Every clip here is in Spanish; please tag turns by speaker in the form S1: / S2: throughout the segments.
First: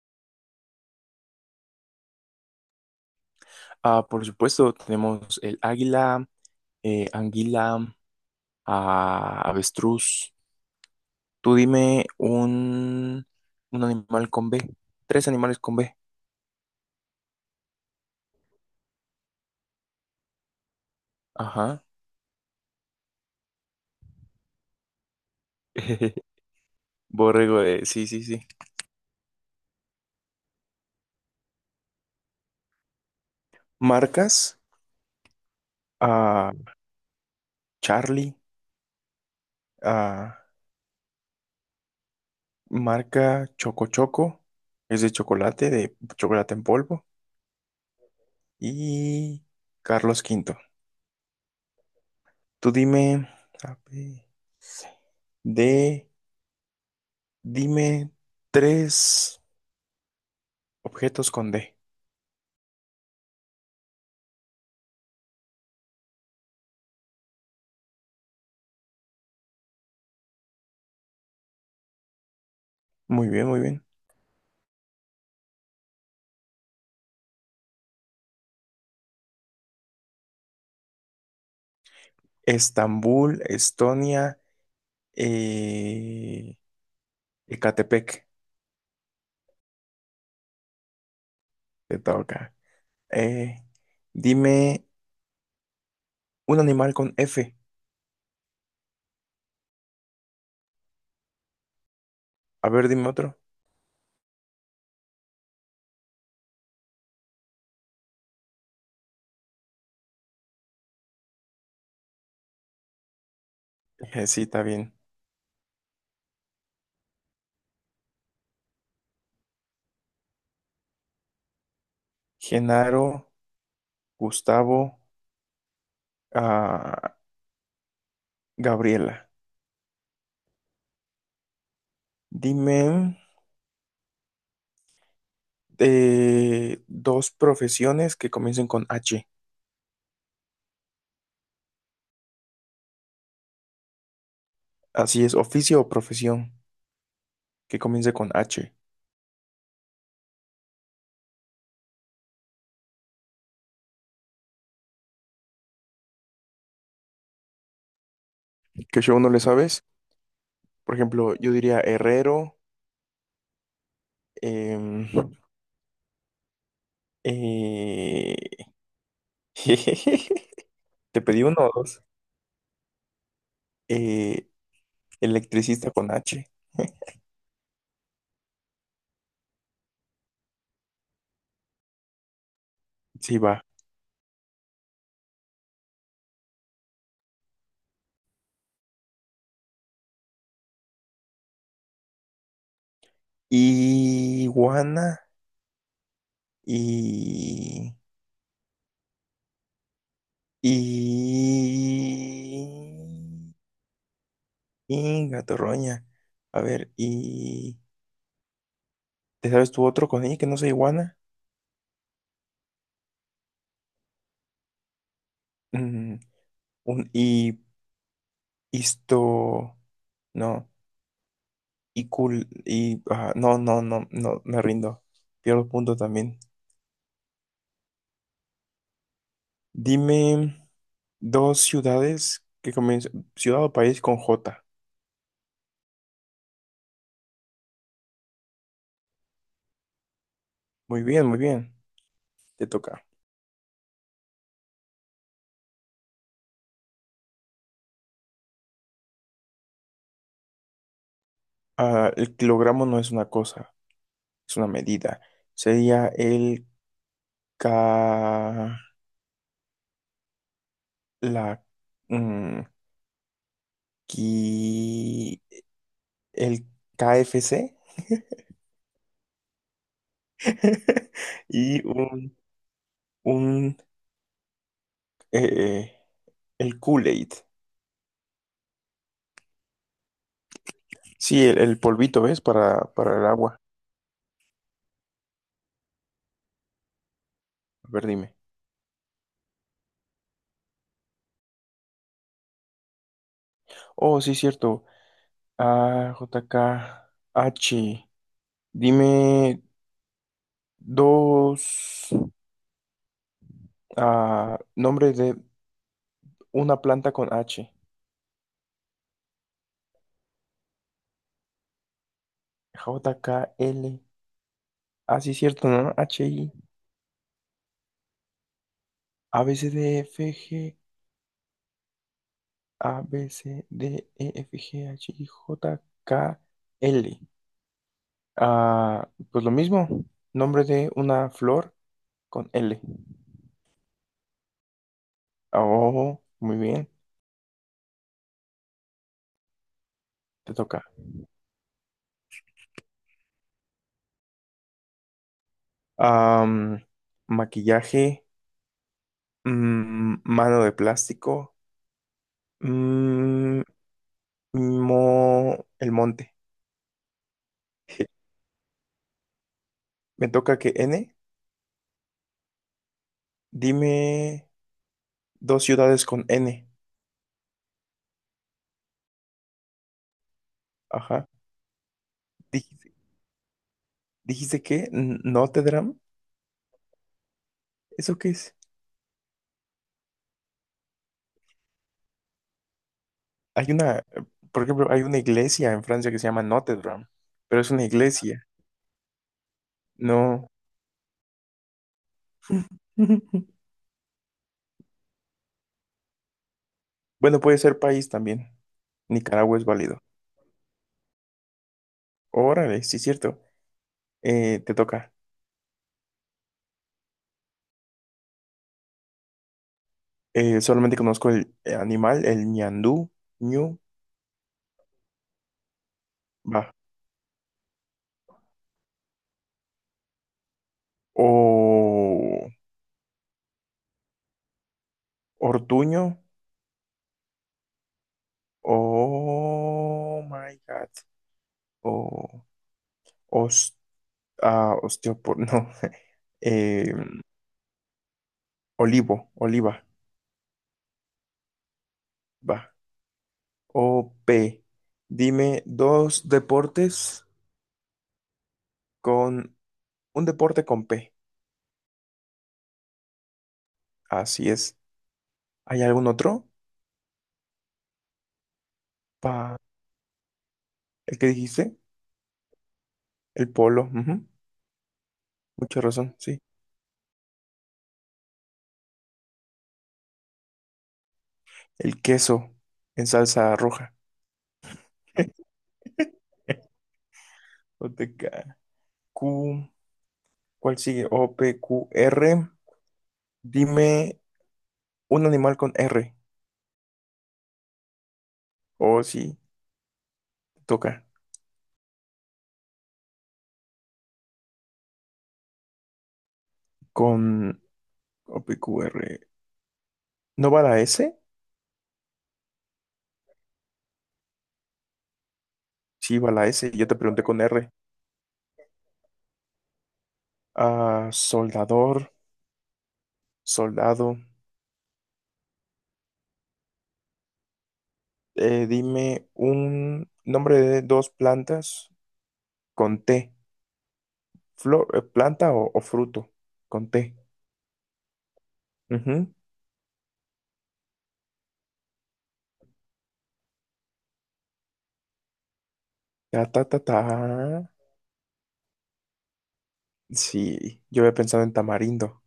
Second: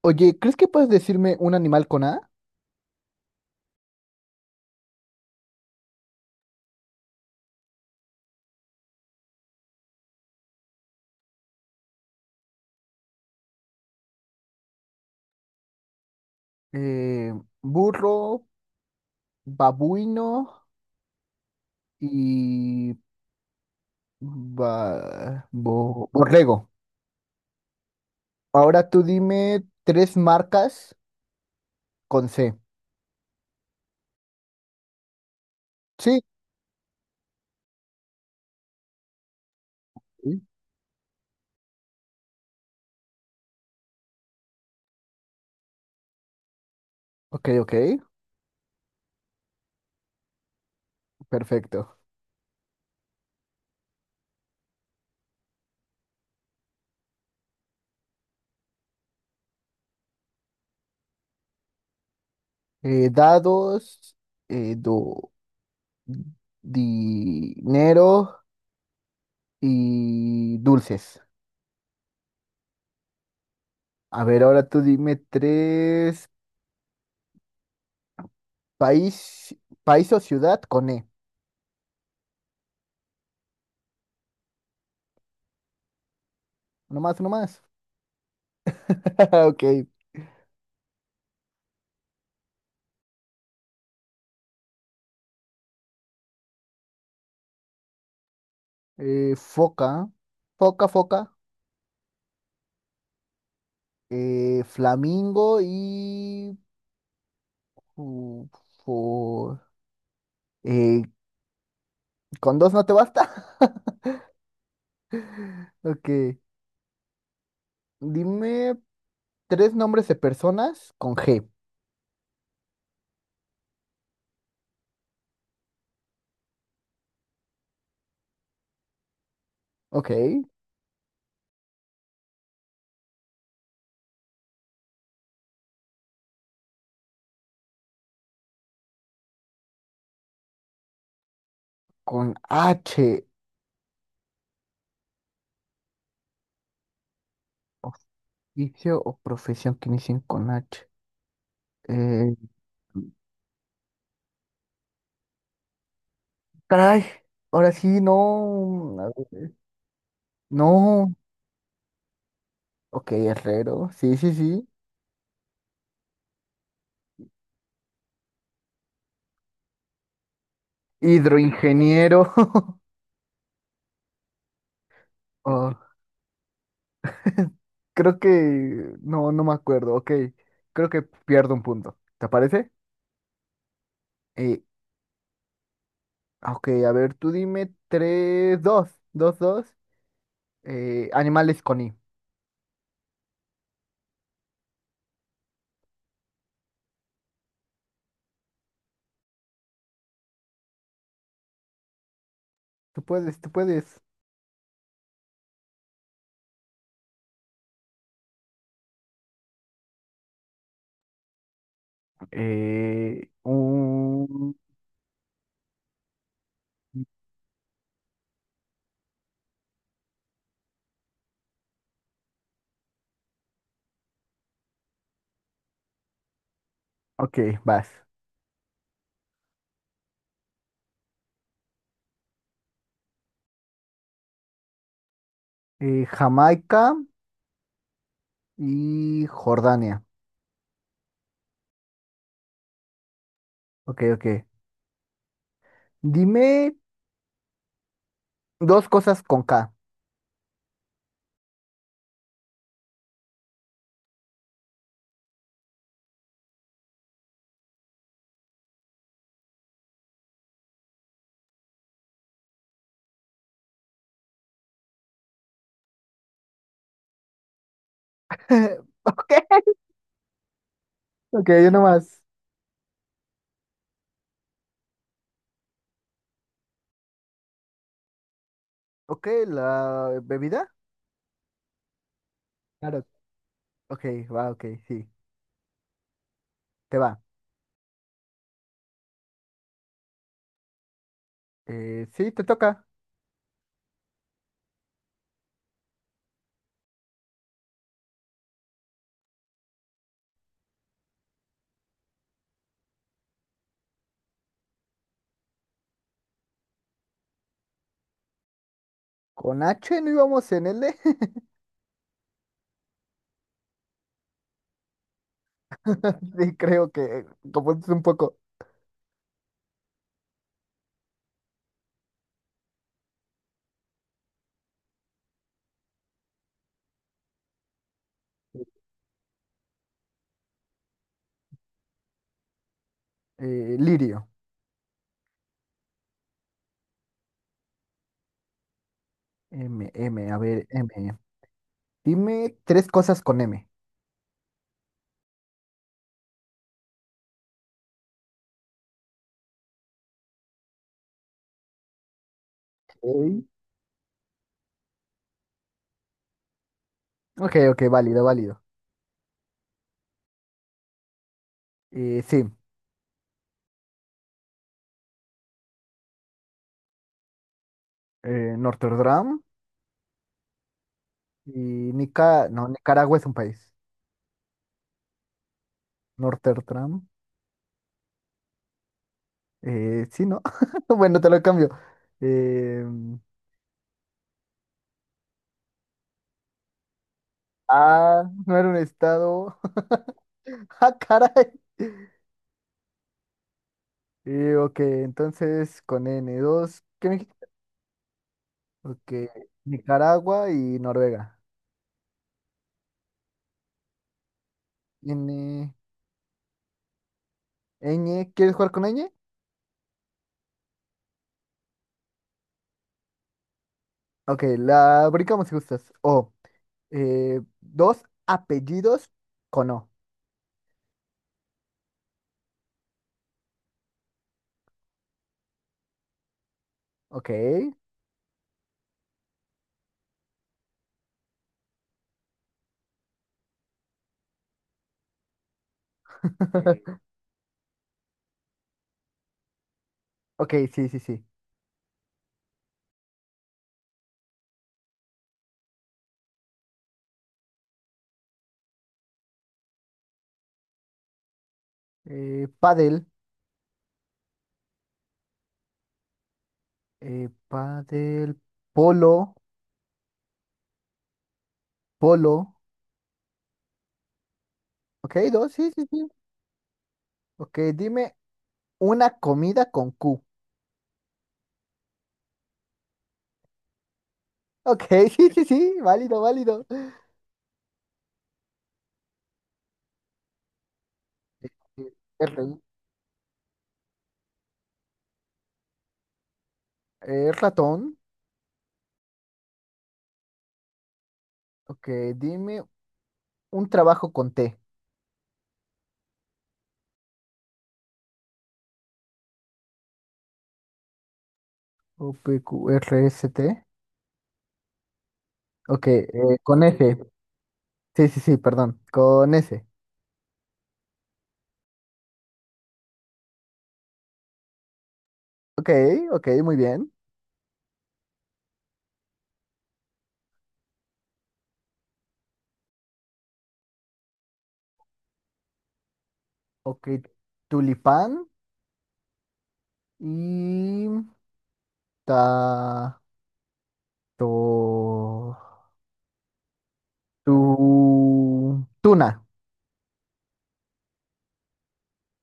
S1: Oye, ¿crees que puedes decirme un animal con A?
S2: Ah, por supuesto, tenemos el águila, anguila, avestruz. Tú dime un animal con B. Tres animales con B.
S1: Eh, burro, babuino
S2: Ajá.
S1: y borrego.
S2: Borrego de... Sí, sí, sí.
S1: Ahora tú dime tres marcas con C.
S2: Marcas.
S1: Sí.
S2: ah, Charlie.
S1: Sí.
S2: ah, Marca Choco Choco. Es de chocolate en polvo.
S1: Ok, ok,
S2: Y Carlos V.
S1: perfecto.
S2: Tú dime... A, B, C, D. Dime tres. Objetos con D.
S1: Dados, eh, do- dinero y dulces.
S2: Muy bien, muy bien.
S1: A ver, ahora tú dime tres país, país o ciudad con E.
S2: Estambul, Estonia, eh,
S1: No más, no más.
S2: Ecatepec,
S1: Ok,
S2: te toca. Eh, Dime un animal con F.
S1: foca, foca, foca,
S2: A ver, dime otro.
S1: flamingo y... fu- fu- eh, ¿con dos no te basta?
S2: Sí, está bien.
S1: Ok, dime tres nombres de personas con G.
S2: Genaro, Gustavo, ah, Gabriela.
S1: Ok,
S2: Dime dos profesiones que comiencen con H.
S1: con H,
S2: Así es, oficio o profesión que comience con H.
S1: oficio o profesión que inicien con H. Eh, caray, ahora sí, no,
S2: Que
S1: a
S2: yo no le
S1: ver,
S2: sabes. Por
S1: no.
S2: ejemplo, yo diría herrero.
S1: Ok, herrero, sí, sí, sí.
S2: Em, eh, Te pedí uno o dos.
S1: Hidroingeniero.
S2: Eh,
S1: Oh,
S2: Electricista con H.
S1: Creo que no, no me acuerdo. Ok, creo que pierdo un punto. ¿Te parece?
S2: Sí, va.
S1: Eh, ok, a ver, tú dime tres, dos, dos, dos. Animales con I.
S2: Iguana y... Y...
S1: Tú puedes, tú puedes.
S2: Y gatorroña. A ver, y... ¿Te sabes tú otro con I que no sea iguana?
S1: Eh, un...
S2: Mm, un y... Isto... No. Y cool... Y... ah, no, no, no, no, me rindo. Pierdo punto también.
S1: Ok, vas.
S2: Dime dos ciudades que comienzan, ciudad o país con J.
S1: Jamaica y Jordania.
S2: Muy bien, muy bien. Te toca.
S1: Ok, ok. Dime dos cosas con K.
S2: Ah, el kilogramo no es una cosa, es una medida. Sería el K, la, mm, qui- el KFC
S1: Ok, ok, yo
S2: y
S1: nomás.
S2: un eh, el Kool-Aid.
S1: Ok, la bebida.
S2: Sí, el polvito, ¿ves? Para,
S1: Claro.
S2: para el agua.
S1: Ok, va, ok, sí. Te va.
S2: A ver, dime.
S1: Sí, te toca.
S2: Oh, sí, cierto. A, J, K, H. Dime dos nombres de una planta con H.
S1: Con H no íbamos en L.
S2: J, K, L. Ah, sí, cierto, ¿no? H, I.
S1: Sí, creo que confundiste un poco.
S2: A, B, C, D, E, F, G. A, B, C, D, E, F, G, H, I, J, K, L. Ah, pues lo mismo. Nombre de una flor con L.
S1: Lirio.
S2: Oh, muy bien.
S1: M, M, a
S2: Te
S1: ver,
S2: toca.
S1: M. Dime tres cosas con M.
S2: Am, Maquillaje. Mano de plástico.
S1: Ok,
S2: mm, Mo, el monte.
S1: ok, ok, válido, válido.
S2: Me toca que N.
S1: Sí,
S2: Dime dos ciudades con N.
S1: Norterdam
S2: Ajá.
S1: y Nica... No,
S2: Dijiste,
S1: Nicaragua es un país.
S2: dijiste que N- Notre Dame.
S1: Norterdam.
S2: ¿Eso qué es?
S1: Sí, ¿no? Bueno, te lo cambio. Eh,
S2: Hay una, por ejemplo, hay una iglesia en Francia que se llama Notre Dame, pero es una iglesia.
S1: no era un estado.
S2: No.
S1: Ah, caray. Ok, entonces con n dos ¿Qué me
S2: Bueno,
S1: dijiste?
S2: puede ser país también.
S1: Ok.
S2: Nicaragua es válido.
S1: Nicaragua y Noruega.
S2: Órale, sí, cierto. Te toca.
S1: N, Ñ, ¿quieres jugar con Ñ?
S2: Solamente conozco el animal, el ñandú, ñu,
S1: Ok, la brincamos si gustas. O,
S2: va.
S1: dos apellidos con O.
S2: O, Ortuño.
S1: Ok.
S2: Oh my God. O os, ah, osteopor, no. Eh, Olivo, oliva,
S1: Ok, sí, sí, sí.
S2: va. O-P. Dime dos deportes con un deporte con P.
S1: Pádel,
S2: Así es. ¿Hay algún otro?
S1: pádel, polo,
S2: Pa, ¿el que dijiste?
S1: polo.
S2: El polo. Ujú.
S1: Ok, dos, sí,
S2: Mucha
S1: sí, sí.
S2: razón, sí.
S1: Ok, dime una comida con Q.
S2: El queso en salsa roja.
S1: Ok, sí, sí, sí, válido, válido.
S2: OTK. Q, ¿cuál sigue? O, P, Q,
S1: Eh,
S2: R.
S1: R,
S2: Dime un animal con R.
S1: ratón.
S2: O sí, te toca.
S1: Ok, dime un trabajo con T.
S2: Con O, P, Q, R, ¿no va la S?
S1: O P Q R OPQRST. Ok,
S2: Sí, va la
S1: con
S2: S. Yo te
S1: S.
S2: pregunté con R.
S1: Sí, sí, sí, perdón. Con S.
S2: Ah, soldador, soldado.
S1: Ok, ok, muy bien.
S2: Dime un nombre de dos plantas con T. Flor, planta o fruto con
S1: Ok,
S2: T.
S1: tulipán
S2: Ujú.
S1: y ta to
S2: Ta, ta, ta, ta.
S1: tu tuna.
S2: Sí, yo había pensado en tamarindo.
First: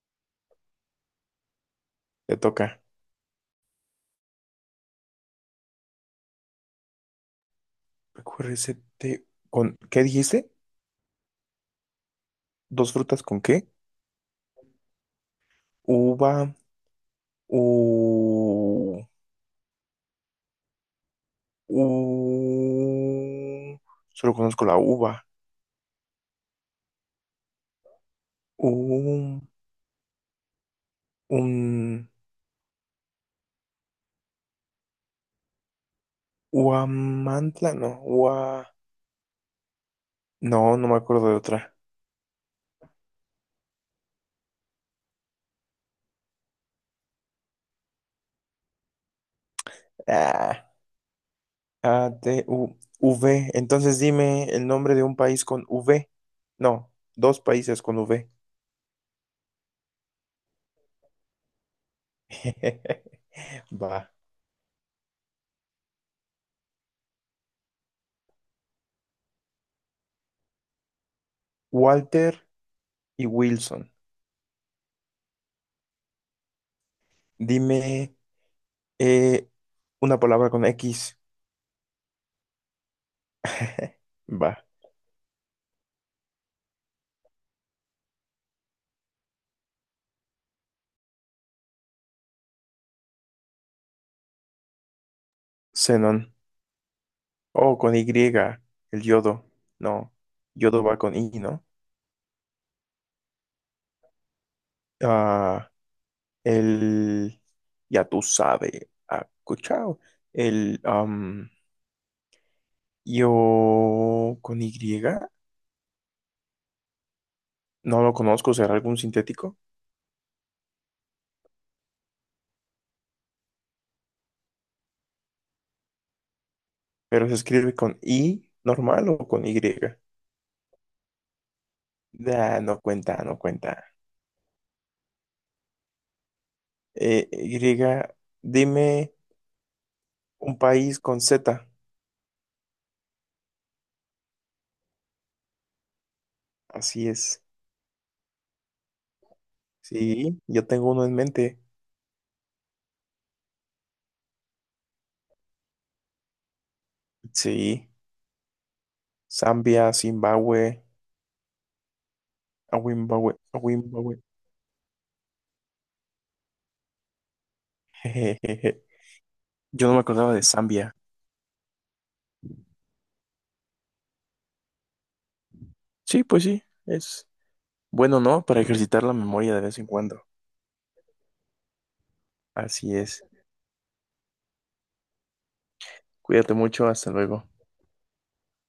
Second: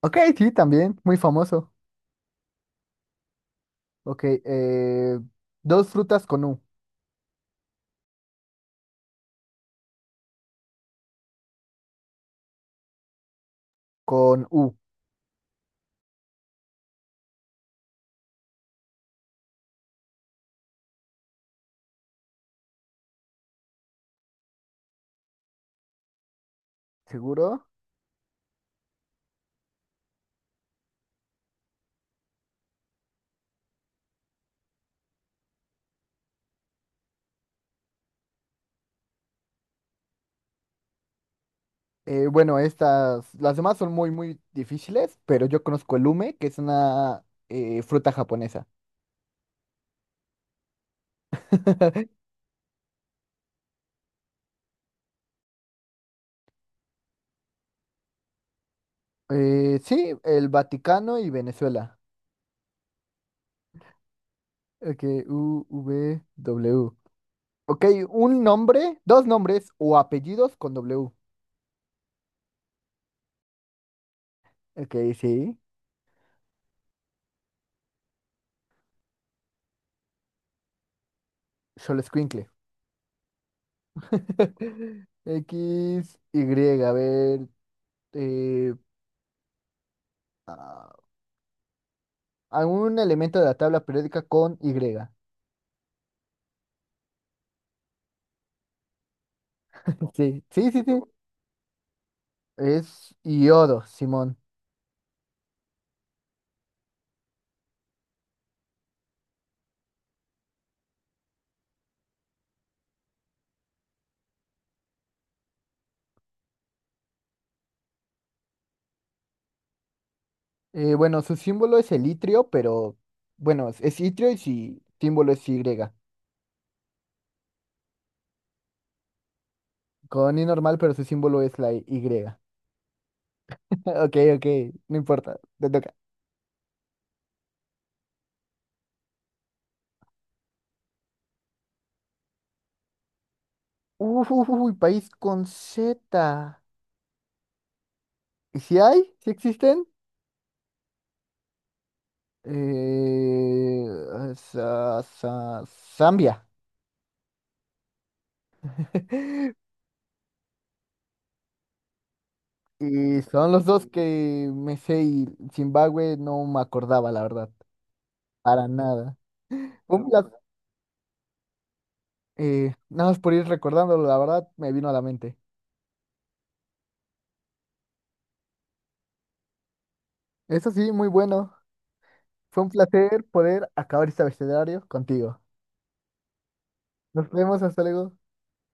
S1: Ok, sí, también, muy famoso.
S2: Te toca.
S1: Ok, dos frutas con U.
S2: Recuérdese, te- ¿con qué dijiste? ¿Dos frutas con qué?
S1: Con U,
S2: Uva. U, u, solo conozco la uva.
S1: seguro.
S2: U, un, uamantla, no, ua, no, no me acuerdo de otra.
S1: Bueno, estas, las demás son muy, muy difíciles, pero yo conozco el ume, que es una fruta japonesa.
S2: Ah, A, T, U, V. Entonces dime el nombre de un país con V. No, dos países con V.
S1: Sí, el Vaticano y Venezuela.
S2: Va.
S1: Ok, U, V, W. Ok, un nombre, dos nombres o apellidos con W.
S2: Walter y Wilson.
S1: Ok, sí.
S2: Dime eh, una palabra con X.
S1: Xolescuincle.
S2: Va.
S1: X, Y, a ver. eh, ah, algún elemento de la tabla periódica con Y.
S2: Xenón. Oh, con Y, el yodo. No,
S1: Sí, sí, sí,
S2: yodo va
S1: sí.
S2: con I, ¿no?
S1: Es iodo, Simón.
S2: Ah, el, ya tú sabes, ah, escuchado. El, yo con Y, no lo conozco, será algún sintético,
S1: Bueno, su símbolo es el itrio, pero bueno, es itrio y su símbolo es Y.
S2: pero se escribe con I normal o con Y.
S1: Con I normal, pero su símbolo es la Y.
S2: Ah, no cuenta, no cuenta.
S1: Ok, ok, no importa, te toca.
S2: Y, dime un país con Z.
S1: Uf, uf, uy, país con Z.
S2: Así es.
S1: ¿Y si hay? ¿Si existen?
S2: Sí, yo tengo uno en mente.
S1: Eh, Zambia.
S2: Sí, Zambia, Zimbabue. A
S1: Y
S2: Wimbawe,
S1: son
S2: a
S1: los dos
S2: Wimbawe.
S1: que me sé y Zimbabue no me acordaba, la verdad, para
S2: Jejejeje.
S1: nada.
S2: Yo no me
S1: Un pla-
S2: acordaba de Zambia.
S1: nada más por ir recordándolo, la verdad, me vino a la mente.
S2: Sí, pues sí, es bueno, ¿no? Para ejercitar la memoria de vez en cuando.
S1: Eso sí, muy bueno. Fue un
S2: Así
S1: placer
S2: es.
S1: poder acabar este abecedario contigo.
S2: Cuídate mucho, hasta
S1: Nos
S2: luego.
S1: vemos, hasta luego.